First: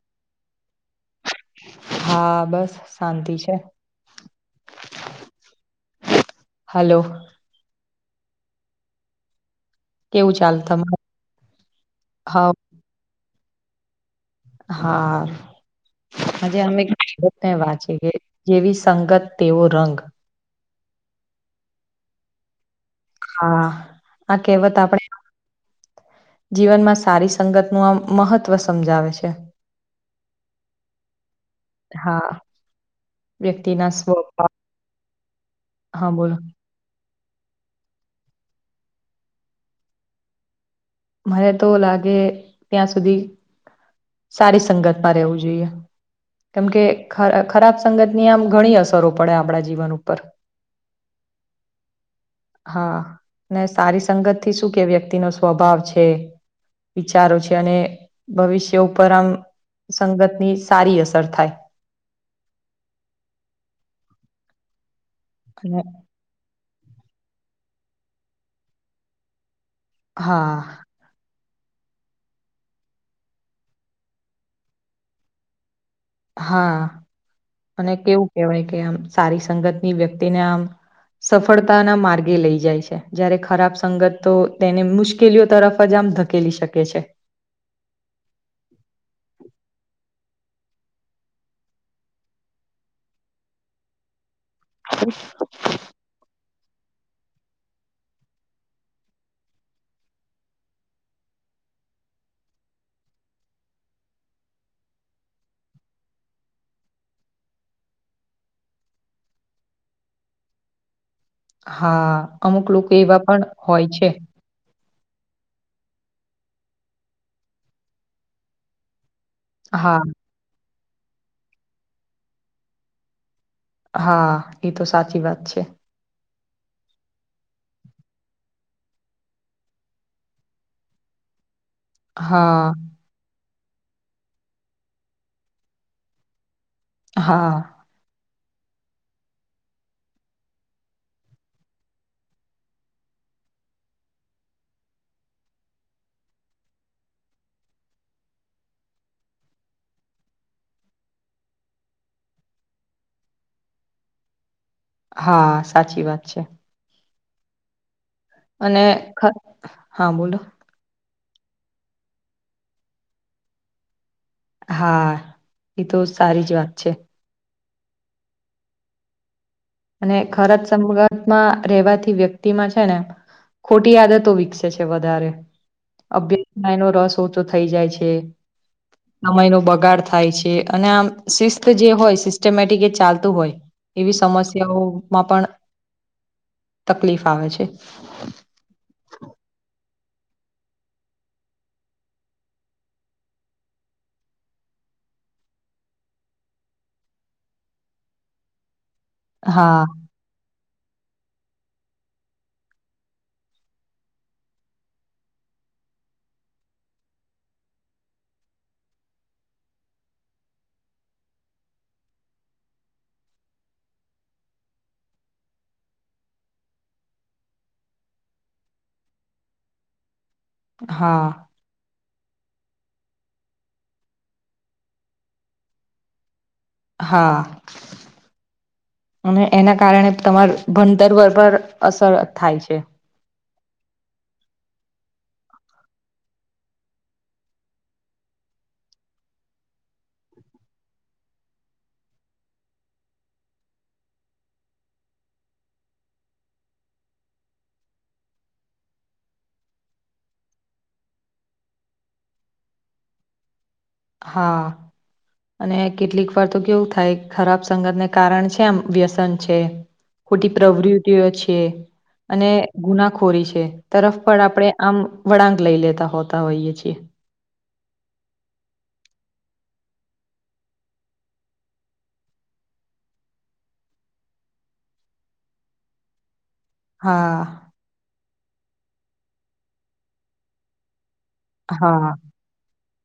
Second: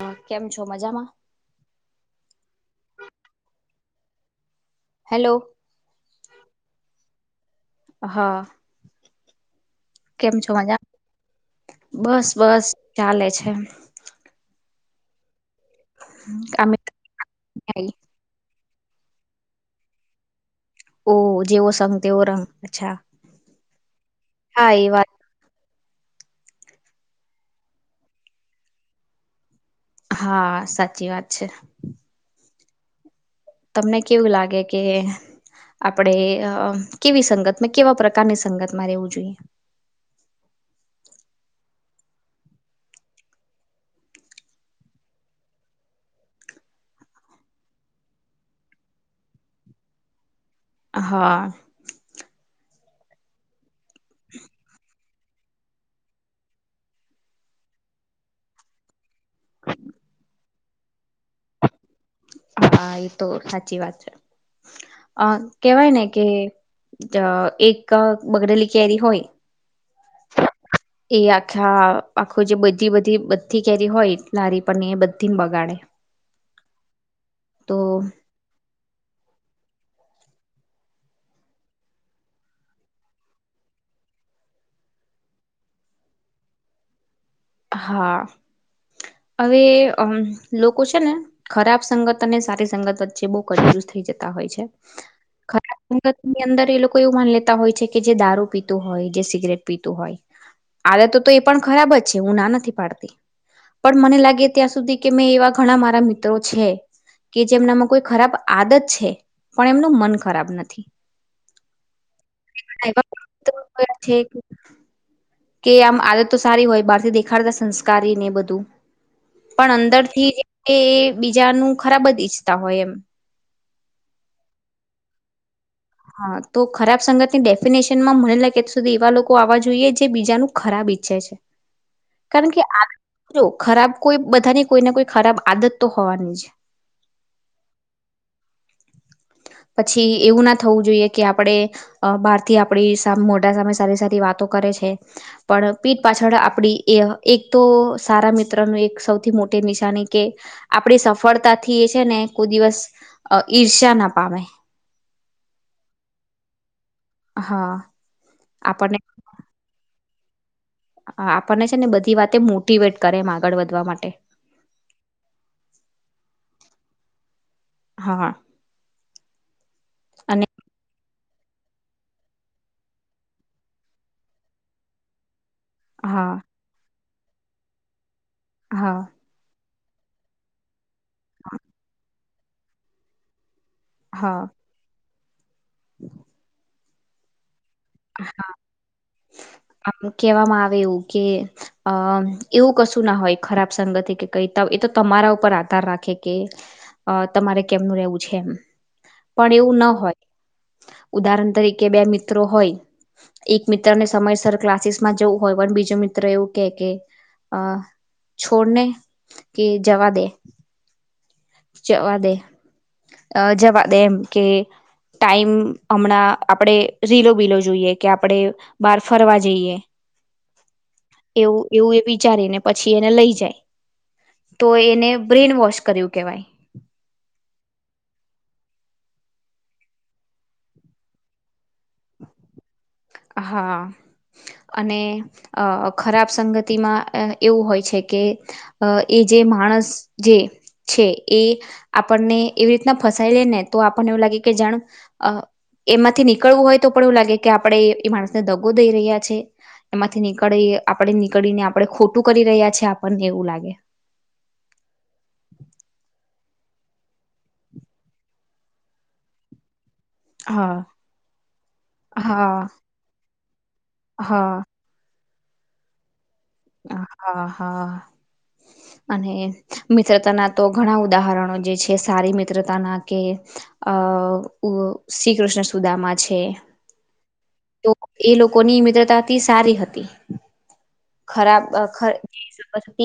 હ કેમ છો મજામાં હા બસ શાંતિ છે હેલો હલો હા કેમ કેવું છો ચાલ મજા તમારે બસ હા બસ ચાલે છે હા હજ આમે અમે વાંચી જેવી સંગત તેવો રંગ ઓહ જેવો સંગ તેવો રંગ અચ્છા હા આ હા કહેવત એ વાત આપણે જીવનમાં સારી સંગતનું આ મહત્ત્વ સમજાવે છે હા સાચી વાત છે હા વ્યક્તિના તમને કેવું સ્વપ લાગે કે આપડે કેવી સંગત કેવા પ્રકાર પ્રકારની સંગત માં રહેવું જોઈએ મને તો લાગે ત્યાં સુધી સારી સંગત માં રહેવું જોઈએ કેમ કે ખરાબ સંગતની આમ ઘણી અસરો પડે આપણા જીવન ઉપર હા હા ને સારી સંગત થી શું કે વ્યક્તિ નો સ્વભાવ છે વિચારો છે અને ભવિષ્ય ઉપર આમ સંગતની સારી અસર થાય હા એ તો સાચી વાત છે અ અને કેવાય ને કે એક બગડેલી કેરી હોય હા હાં આખા આખું જે બધી બધી બધી કેરી હોય નારી પ એ બધી ને બગાડે હા તો અને કેવું કેહેવાય કે આમ સારી સંગત ની વ્યક્તિને આમ સફળતાના માર્ગે લઈ જાય છે જયારે ખરાબ સંગત તો તેને મુશ્કેલીઓ તરફ જ ધકેલી શકે છે હા હવે અમ લોકો છે ને ખરાબ સંગત અને સારી સંગત વચ્ચે બહુ ક્યુઝ થઈ જ હોય છે ખરાબ સંગત ની અંદર એ લોકો એવું માન લેતા હોય છે કે જે દારૂ પીતું હોય જે સિગરેટ પીતું હોય આડ તો તો એ પણ ખરાબ જ છે હું ના નથી પાડતી પણ મને લાગે ત્યાં સુધી કે મેં એવા ઘણા મારા મિત્રો છે કે જે એમનામાં કોઈ ખરાબ આદત છે પણ એમનું મન ખરાબ નથી હા અમુક લોકો ઘણા એવા પણ મિત્રો હોય જોયા છે કે કે આમ આદત તો સારી હોય બહાર થી દેખાડતા સંસ્કારી ને બધું પણ હા અંદર થી એ બીજાનું ખરાબ જ ઈચ્છતા હોય એમ હા એ તો સાચી વાત છે હા તો ખરાબ સંગત ની ડેફિનેશન માં મને લાગ ત્યાં સુધી એવા લોકો આવવા જોઈએ જે બીજાનું ખરાબ ઈ છે કારણ કે હા આ ખરાબ કોઈ બધાની કોઈ ને કોઈ ખરાબ આદત તો હોવાની છે હા પછી એવું ના થવું જોઈએ કે આપણે બહાર થી આપણી મોટા સામે સારી સારી વાતો કરે છે પણ પણ પીઠ પાછળ આપડી એ એક તો સારા મિત્ર નું એક સૌથી મોટી નિશાની કે આપણી સફળતાથી એ છે ને કોઈ દિવસ ઈર્ષ્યા ના પામે હા સાચી વાત છે. હા. અને આપણને હા બોલો આપણને છે ને બધી વાતે મોટવેટ કરે એમ આગળ વધવા માટે. હા એ તો સારી જ વાત છે. હા. અને [unintelligible] માં રહેવાથી વ્યક્તિમાં છે ને ખોટી આદતો વિકસે છે વધારે હા અભ્યાસમાં એ નો રસ ઓછો થઈ જાય છે હા સમય ન બ ગાડ થાય છે અને આમ શિસ્ત જે હોય સિસ્ટમેટિક જે ચાલતું હોય એવી હા સમસ્યા માં પણ [inaudible] તકલીફ આવે છે. હા. આમ કેવામાં આવે એવું કે અ એવું કશું ના હોય ખરાબ સંગત [unintelligible] તો તમારા ઉપર આધાર રાખે કે તમારે કેમનું રહેવું છે એમ. પણ એવું હા ના હોય ઉદાહરણ તરીકે બે મિત્રો હોય એક મિત્રને સમયસર ક્લાસીસમાં જવું હોય પણ બીજો મિત્ર એવું કે કે અ છોડને કે જવા દે જવા દે અ જવા દે એમ કે ટાઈમ હમણાં આપણેે રીલો બીલો જોઈએ કે આપડે બાર ફરવા જઈએ. [inaudible] હા એવું એવું એવી વિચારીને પછી એને લઈ જાય તો એને બ્રેન વોશ કર્યું કેવાય હા. અને એના કારણે તમાર ભણતર પર પણ અસર થાય છે. હા. અને ખરાબ અ સંગતિમાં એવું હોય છે કે એ જે માણસ જે છે એ આપણને એવી રીતના ફસાય લે ને તો આપણને એવું લાગે કે જાણું એમાંથી નીકળવું હોય તો પણ એવું લાગે કે આપણે એ માણસને દગો દઈ રહ્યા છે એમાંથી નીકળી આપણે નીકળીને આપણે ખોટું કરી રહ્યા છે આપણને એવું લાગે પર તો કેવું થાય ખરાબ સંગતને કારણ છે એમ વ્યસન છે. ખોટી હા પ્રવૃતિઓ છે, અને હા ગુનાખોરી છે તરફ પણ હા આપણેે આમ વળાંક લઈ લેતા હોતા હોઈએ છીએ. હા હા. અને મિત્રતાના તો ઘણા ઉદાહરણો જે છે, સારી મિત્રતાના કે અ શ્રીકૃષ્ણ સુદામા છે. હા. તો એ લોકોની મિત્રતાથી સારી હતી. ખરાબ હા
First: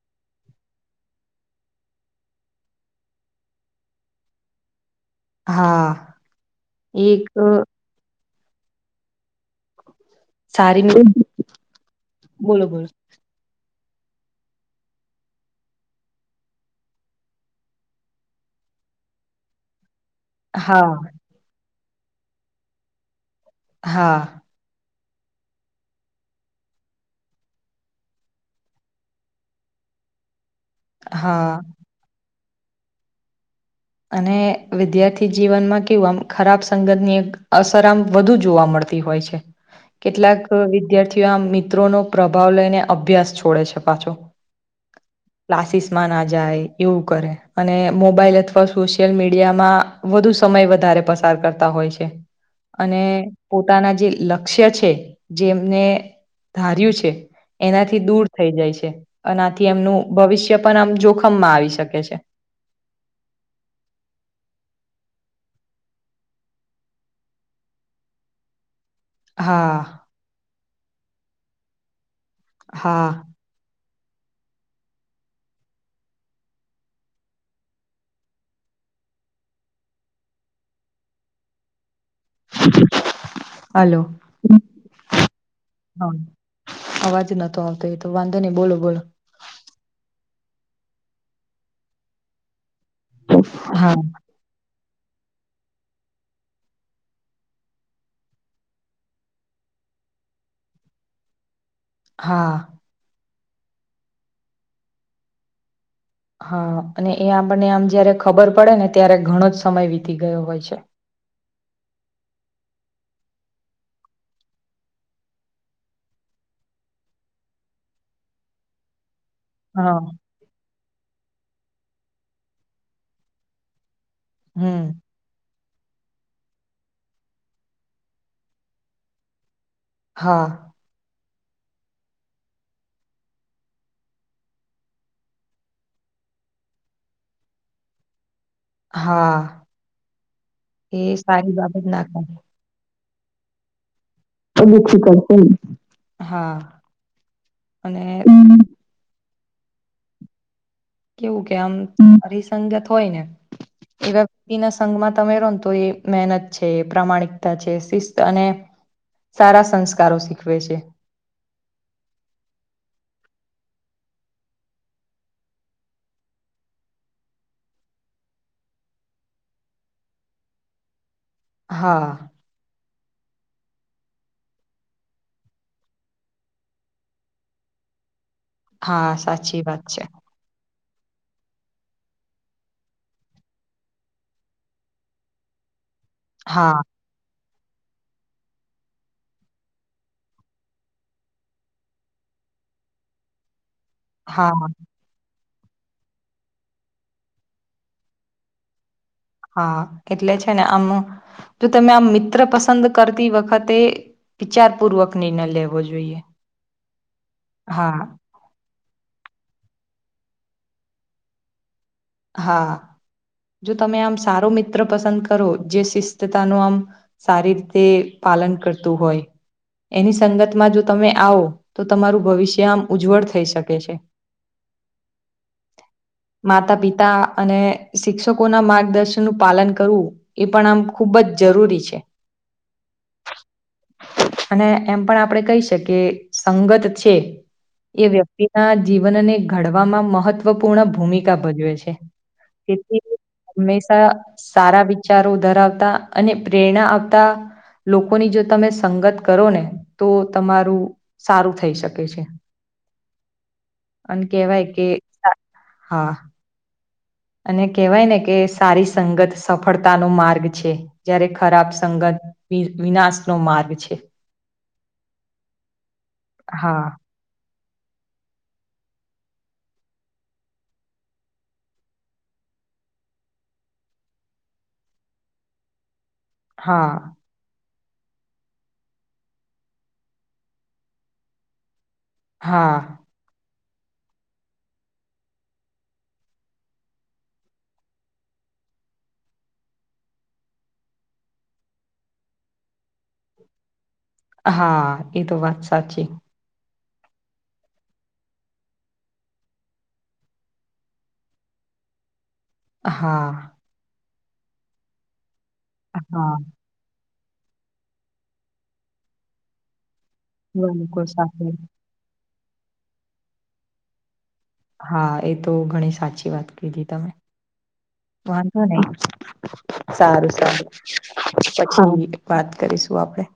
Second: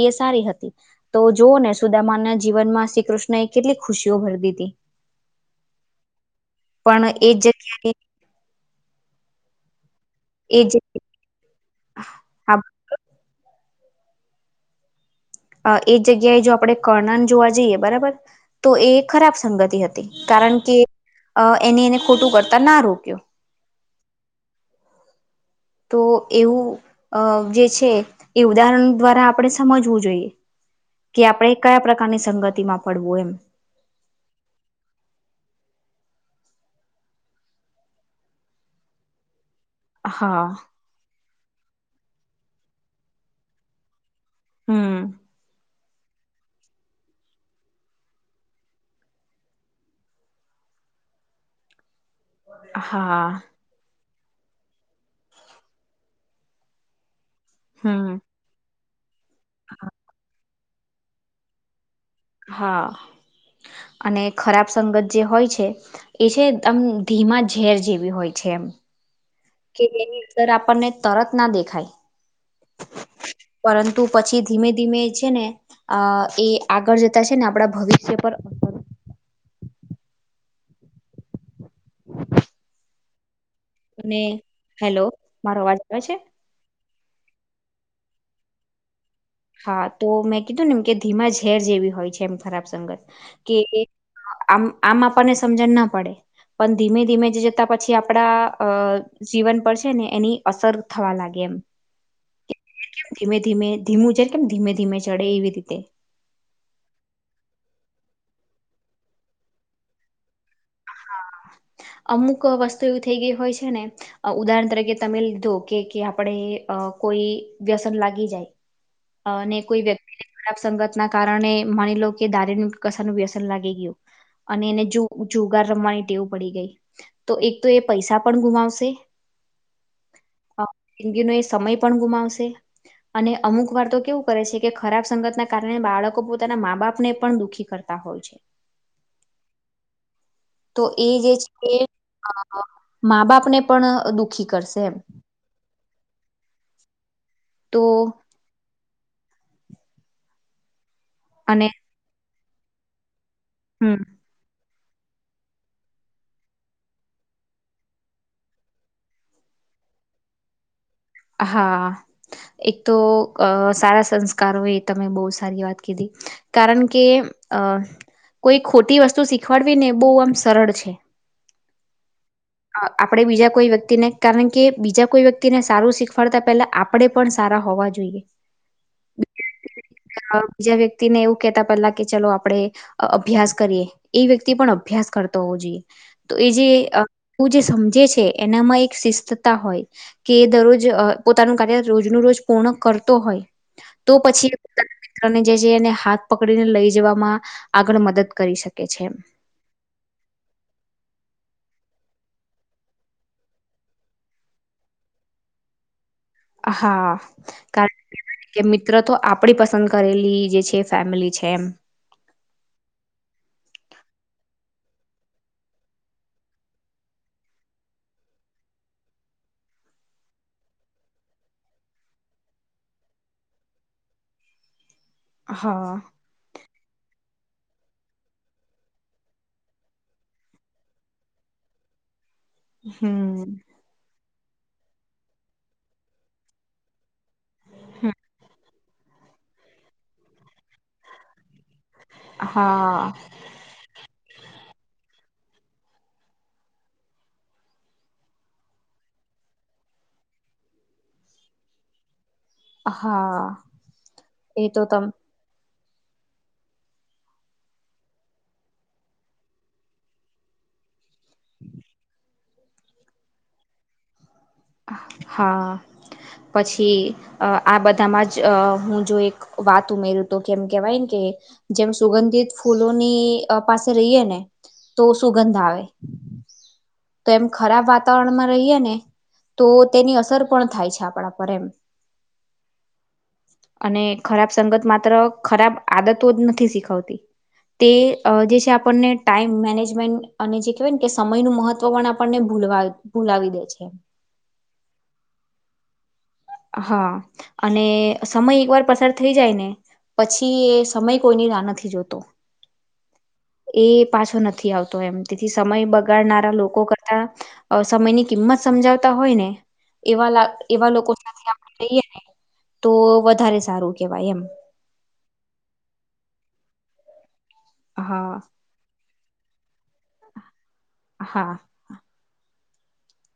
એ સારી હતી તો જોઉ ને સુદામાના જીવનમાં શ્રી કૃષ્ણ એ કેટલી ખુશીઓ ભરી દીદી હતી. હા પણ એક એજ જગ્યાએ એ [unintelligible] બોલો-બોલો એ જગ્યાએ જો આપડે કર્ણન જોવા જઈએ, બરાબર તો એ ખરાબ સંગતિ હતી. કારણ કે, હા એને ખોટું કરતા ના રોક્યો. હા. તો એવું અ જે છે, એ ઉદાહરણ દ્વારા આપણે સમજવું જોઈએ. કે હા આપણેે કયા પ્રકારની સંગતિમાં પડવું એમ. અને વિદ્યાર્થી જીવનમાં કેવું આમ ખરાબ સંગતની એક અસર આમ વધુ જોવા મળ તી હોય છે. કેટલાક હા વિદ્યાર્થીઓ મિત્રોનો પ્રભાવ લઈને અભ્યાસ છોડે છે પાછો. હમ્મ. ક્લાસિસમાં ના જાય, એવું કરે, અને મોબાઈલ અથ વા સોશિયલ મીડિયામાં વધુ સમય વધારે પસાર કરતા હોય છે. અને હા પોતાના જે લક્ષ્ય છે, જેમને ધાર્યું છે, એનાથી હમ દૂર થઈ જાય છે. અનાથી એમનું ભવિષ્ય પણ આમ જોખમમાં આવી શકે છે. હા. અને ખરાબ સંગત જે હોય છે, એ છે એકદમ ધીમા ઝેર જેવી હોય છે. હમ્મ. હા કે એની અંદર આપણને તરત ના દેખાય. હા. પરંતુ પછી ધીમે ધીમે એ છે ને, અ એ આગળ જતા છે ને આપણા ભવિષ્ય પર [inaudible] [inaudible] હલો અને હેલો, મારો અવાજ આવે હા છે? અવાજ નતો આવતો એતો વાંધો નઈ, બોલો બોલો. હા, તો મેં કીધું નેમ કે ધીમા ઝેર જેવી હોય છે, એમ ખરાબ સંગત, કે એ હા આ આમ આપણને સમજણ ના પડે પણ ધીમે ધીમે જ જતા પછી આપણા જીવન પર છે ને એની અસર થવા લાગે એમ. હા. કેમ ધીમે ધીમે, ધીમું કેમ ધીમે ધીમે ચડે, એવી રીતે. હા, અને એ આપણને અમ જ્યારે ખબર પડે ને, ત્યારે ઘણો જ સમય વીતી ગયો હોય છે. અમુક વસ્તુ એવી થઈ ગઈ હોય છે ને, અ ઉદાહરણ તરીકે તમે લીધો કે કે આપણે અ કોઈ વ્યસન લાગી જાય અને કોઈ હા વ્યક્તિને ખરાબ સંગતના કારણે માની લો કે દારણનું કસાનું વ્યસન લાગી ગ્યું. અને હમ એને જો જો ગાર રમવાની ટેવ પડી ગઈ, તો એક તો એ પૈસા પણ ગુમાવશે હા જિંદગીનો એ સમય પણ ગુમાવશે અને અમુક વાર તો કેવું કરે છે, કે ખરાબ સંગતના કારણે બાળકો પોતાના માં બાપ ને પણ દુઃખી કરતા હોય છે. હા. તો એ જે સારી છે, બાબત ના અ કહેવાય. મા બાપ ને પણ દુઃખી કરશે એમ [unintelligible] હા, તો અને કેવું કે અને આમ પરિસંગત હોય ને, હમ એવા વ્યક્તિના સંગમાં તમે રોન તો એ મેહનત છે, પ્રામાણિકતા છે, શિસ્ત અને સારા સંસ્કારો શીખવે છે. હા, એક તો સારા સંસ્કારો એ તમે બહુ સારી વાત કીધી. કારણ કે અહ કોઈ ખોટી વસ્તુ શીખવાડવી ને બહુ આમ સરળ છે. હા. આપણેે બીજા કોઈ વ્યક્તિને કારણ કે બીજા કોઈ વ્યક્તિને સારું શીખવાડતા પેહલા, આપડે પણ સારા હો વા જોઈએ. હા, સાચી વાત છે. બીજા વ્યક્તિને એવું કેતા પેલા કે ચલો આપડે અ અભ્યાસ કરીએ, એ વ્યક્તિ પણ અભ્યાસ કરતો હોવો જોઈએ. તો એ જે હા અ ઉ જે સમજે છે, એનામાં એક શિસ્તતા હોય, કે દરરોજ પોતાનું કાર્ય રોજ નું રો જ પૂર્ણ કરતો હોય, તો પછી હા એ પોતાના મિત્રોને જે જે એને હાથ પકડીને લઈ જવામાં આગળ મદદ કરી શકે છે એમ. હા એટલે છે ને આમ, તો તમે આમ મિત્ર પસંદ કરતી વખતે વિચાર પૂર્વક ની ન લેવો જોઈએ. હા. હા કારણ [inaudible] મિત્ર તો આપડી પસંદ કરેલી જે છે ફેમિલી છે એમ. હા. જો તમે આમ સારો મિત્ર પસંદ કરો, જે શિસ્તતા નો આમ સારી રીતે પાલન કરતું હોય એની સંગતમાં જો તમે આવો, તો તમારું ભવિષ્ય આમ ઉજ્જવળ થઈ શકે છે. [inaudible] હા. આ અને શિક્ષકોના માર્ગદર્શન નું પાલન કરવું એ પણ આમ ખૂબ જ જરૂરી છે. હમ્મ. અને એમ પણ આપણેે કહી શકીએ સંગત છે એ વ્યક્તિના જીવનને ઘડવામાં મહત્વપૂર્ણ ભૂમિકા ભજવે છે. તેથી હા કે હંમેશા સારા વિચારો ધરાવતા અને પ્રેરણા આવતા લોકોની જો તમે સંગત કરો ને, તો તમારું સારું થઈ શકે છે. હા. અને કહેવાય એ તો કે તમ [unintelligible] હા. અને કહેવાય ને કે સારી સંગત સફળતાનો માર્ગ છે. જયારે ખરાબ સંગત વિ વિનાશનો માર્ગ છે. હા, પછી હા, અહ આ બધામાં જ હું જો એક વાત ઉમેરું તો કેમ કેવાયને કે જેમ સુગંધિત ફૂલોની અહ પાસે રહીયે ને તો સુુંગંધ આવે. હા. તો એમ ખરાબ વાતાવરણમાં રહીએ ને તો તેની અસર પણ થાય છે આપણા પર એમ. હા. અને ખરાબ સંગત માત્ર ખરાબ આદતો જ નથી શીખવતી તે અહ જે છે આપણને ટાઈમ મેનેજમેન્ટ અને જે કહેવાય ને કે સમયનું મહત ત્વ પણ આપણને ભૂલવા ભૂલાવી દે છે. હા એ તો વાત સાચી. હા. અને સમય એકવાર પસાર થઈ જાય ને પછી એ સમય કોઈની રાહ નથી જોતો. હા. એ પાછો નથી આવતો એમ, તેથી સમય હા, બગાડનારા લોકો કર તા અહ સમયની કિંમત સમજાવતા હોય ને એવા લા એવા લોકો સાથે હમ્મ. આપણે રહીએ તો વધારે સારું કેવાય એમ. હા એ તો ઘણી સાચી વાત કીધી તમે. હા વાંધો નહી. સારું-સારું. હા હા પછી વાત કરીશું આપડે.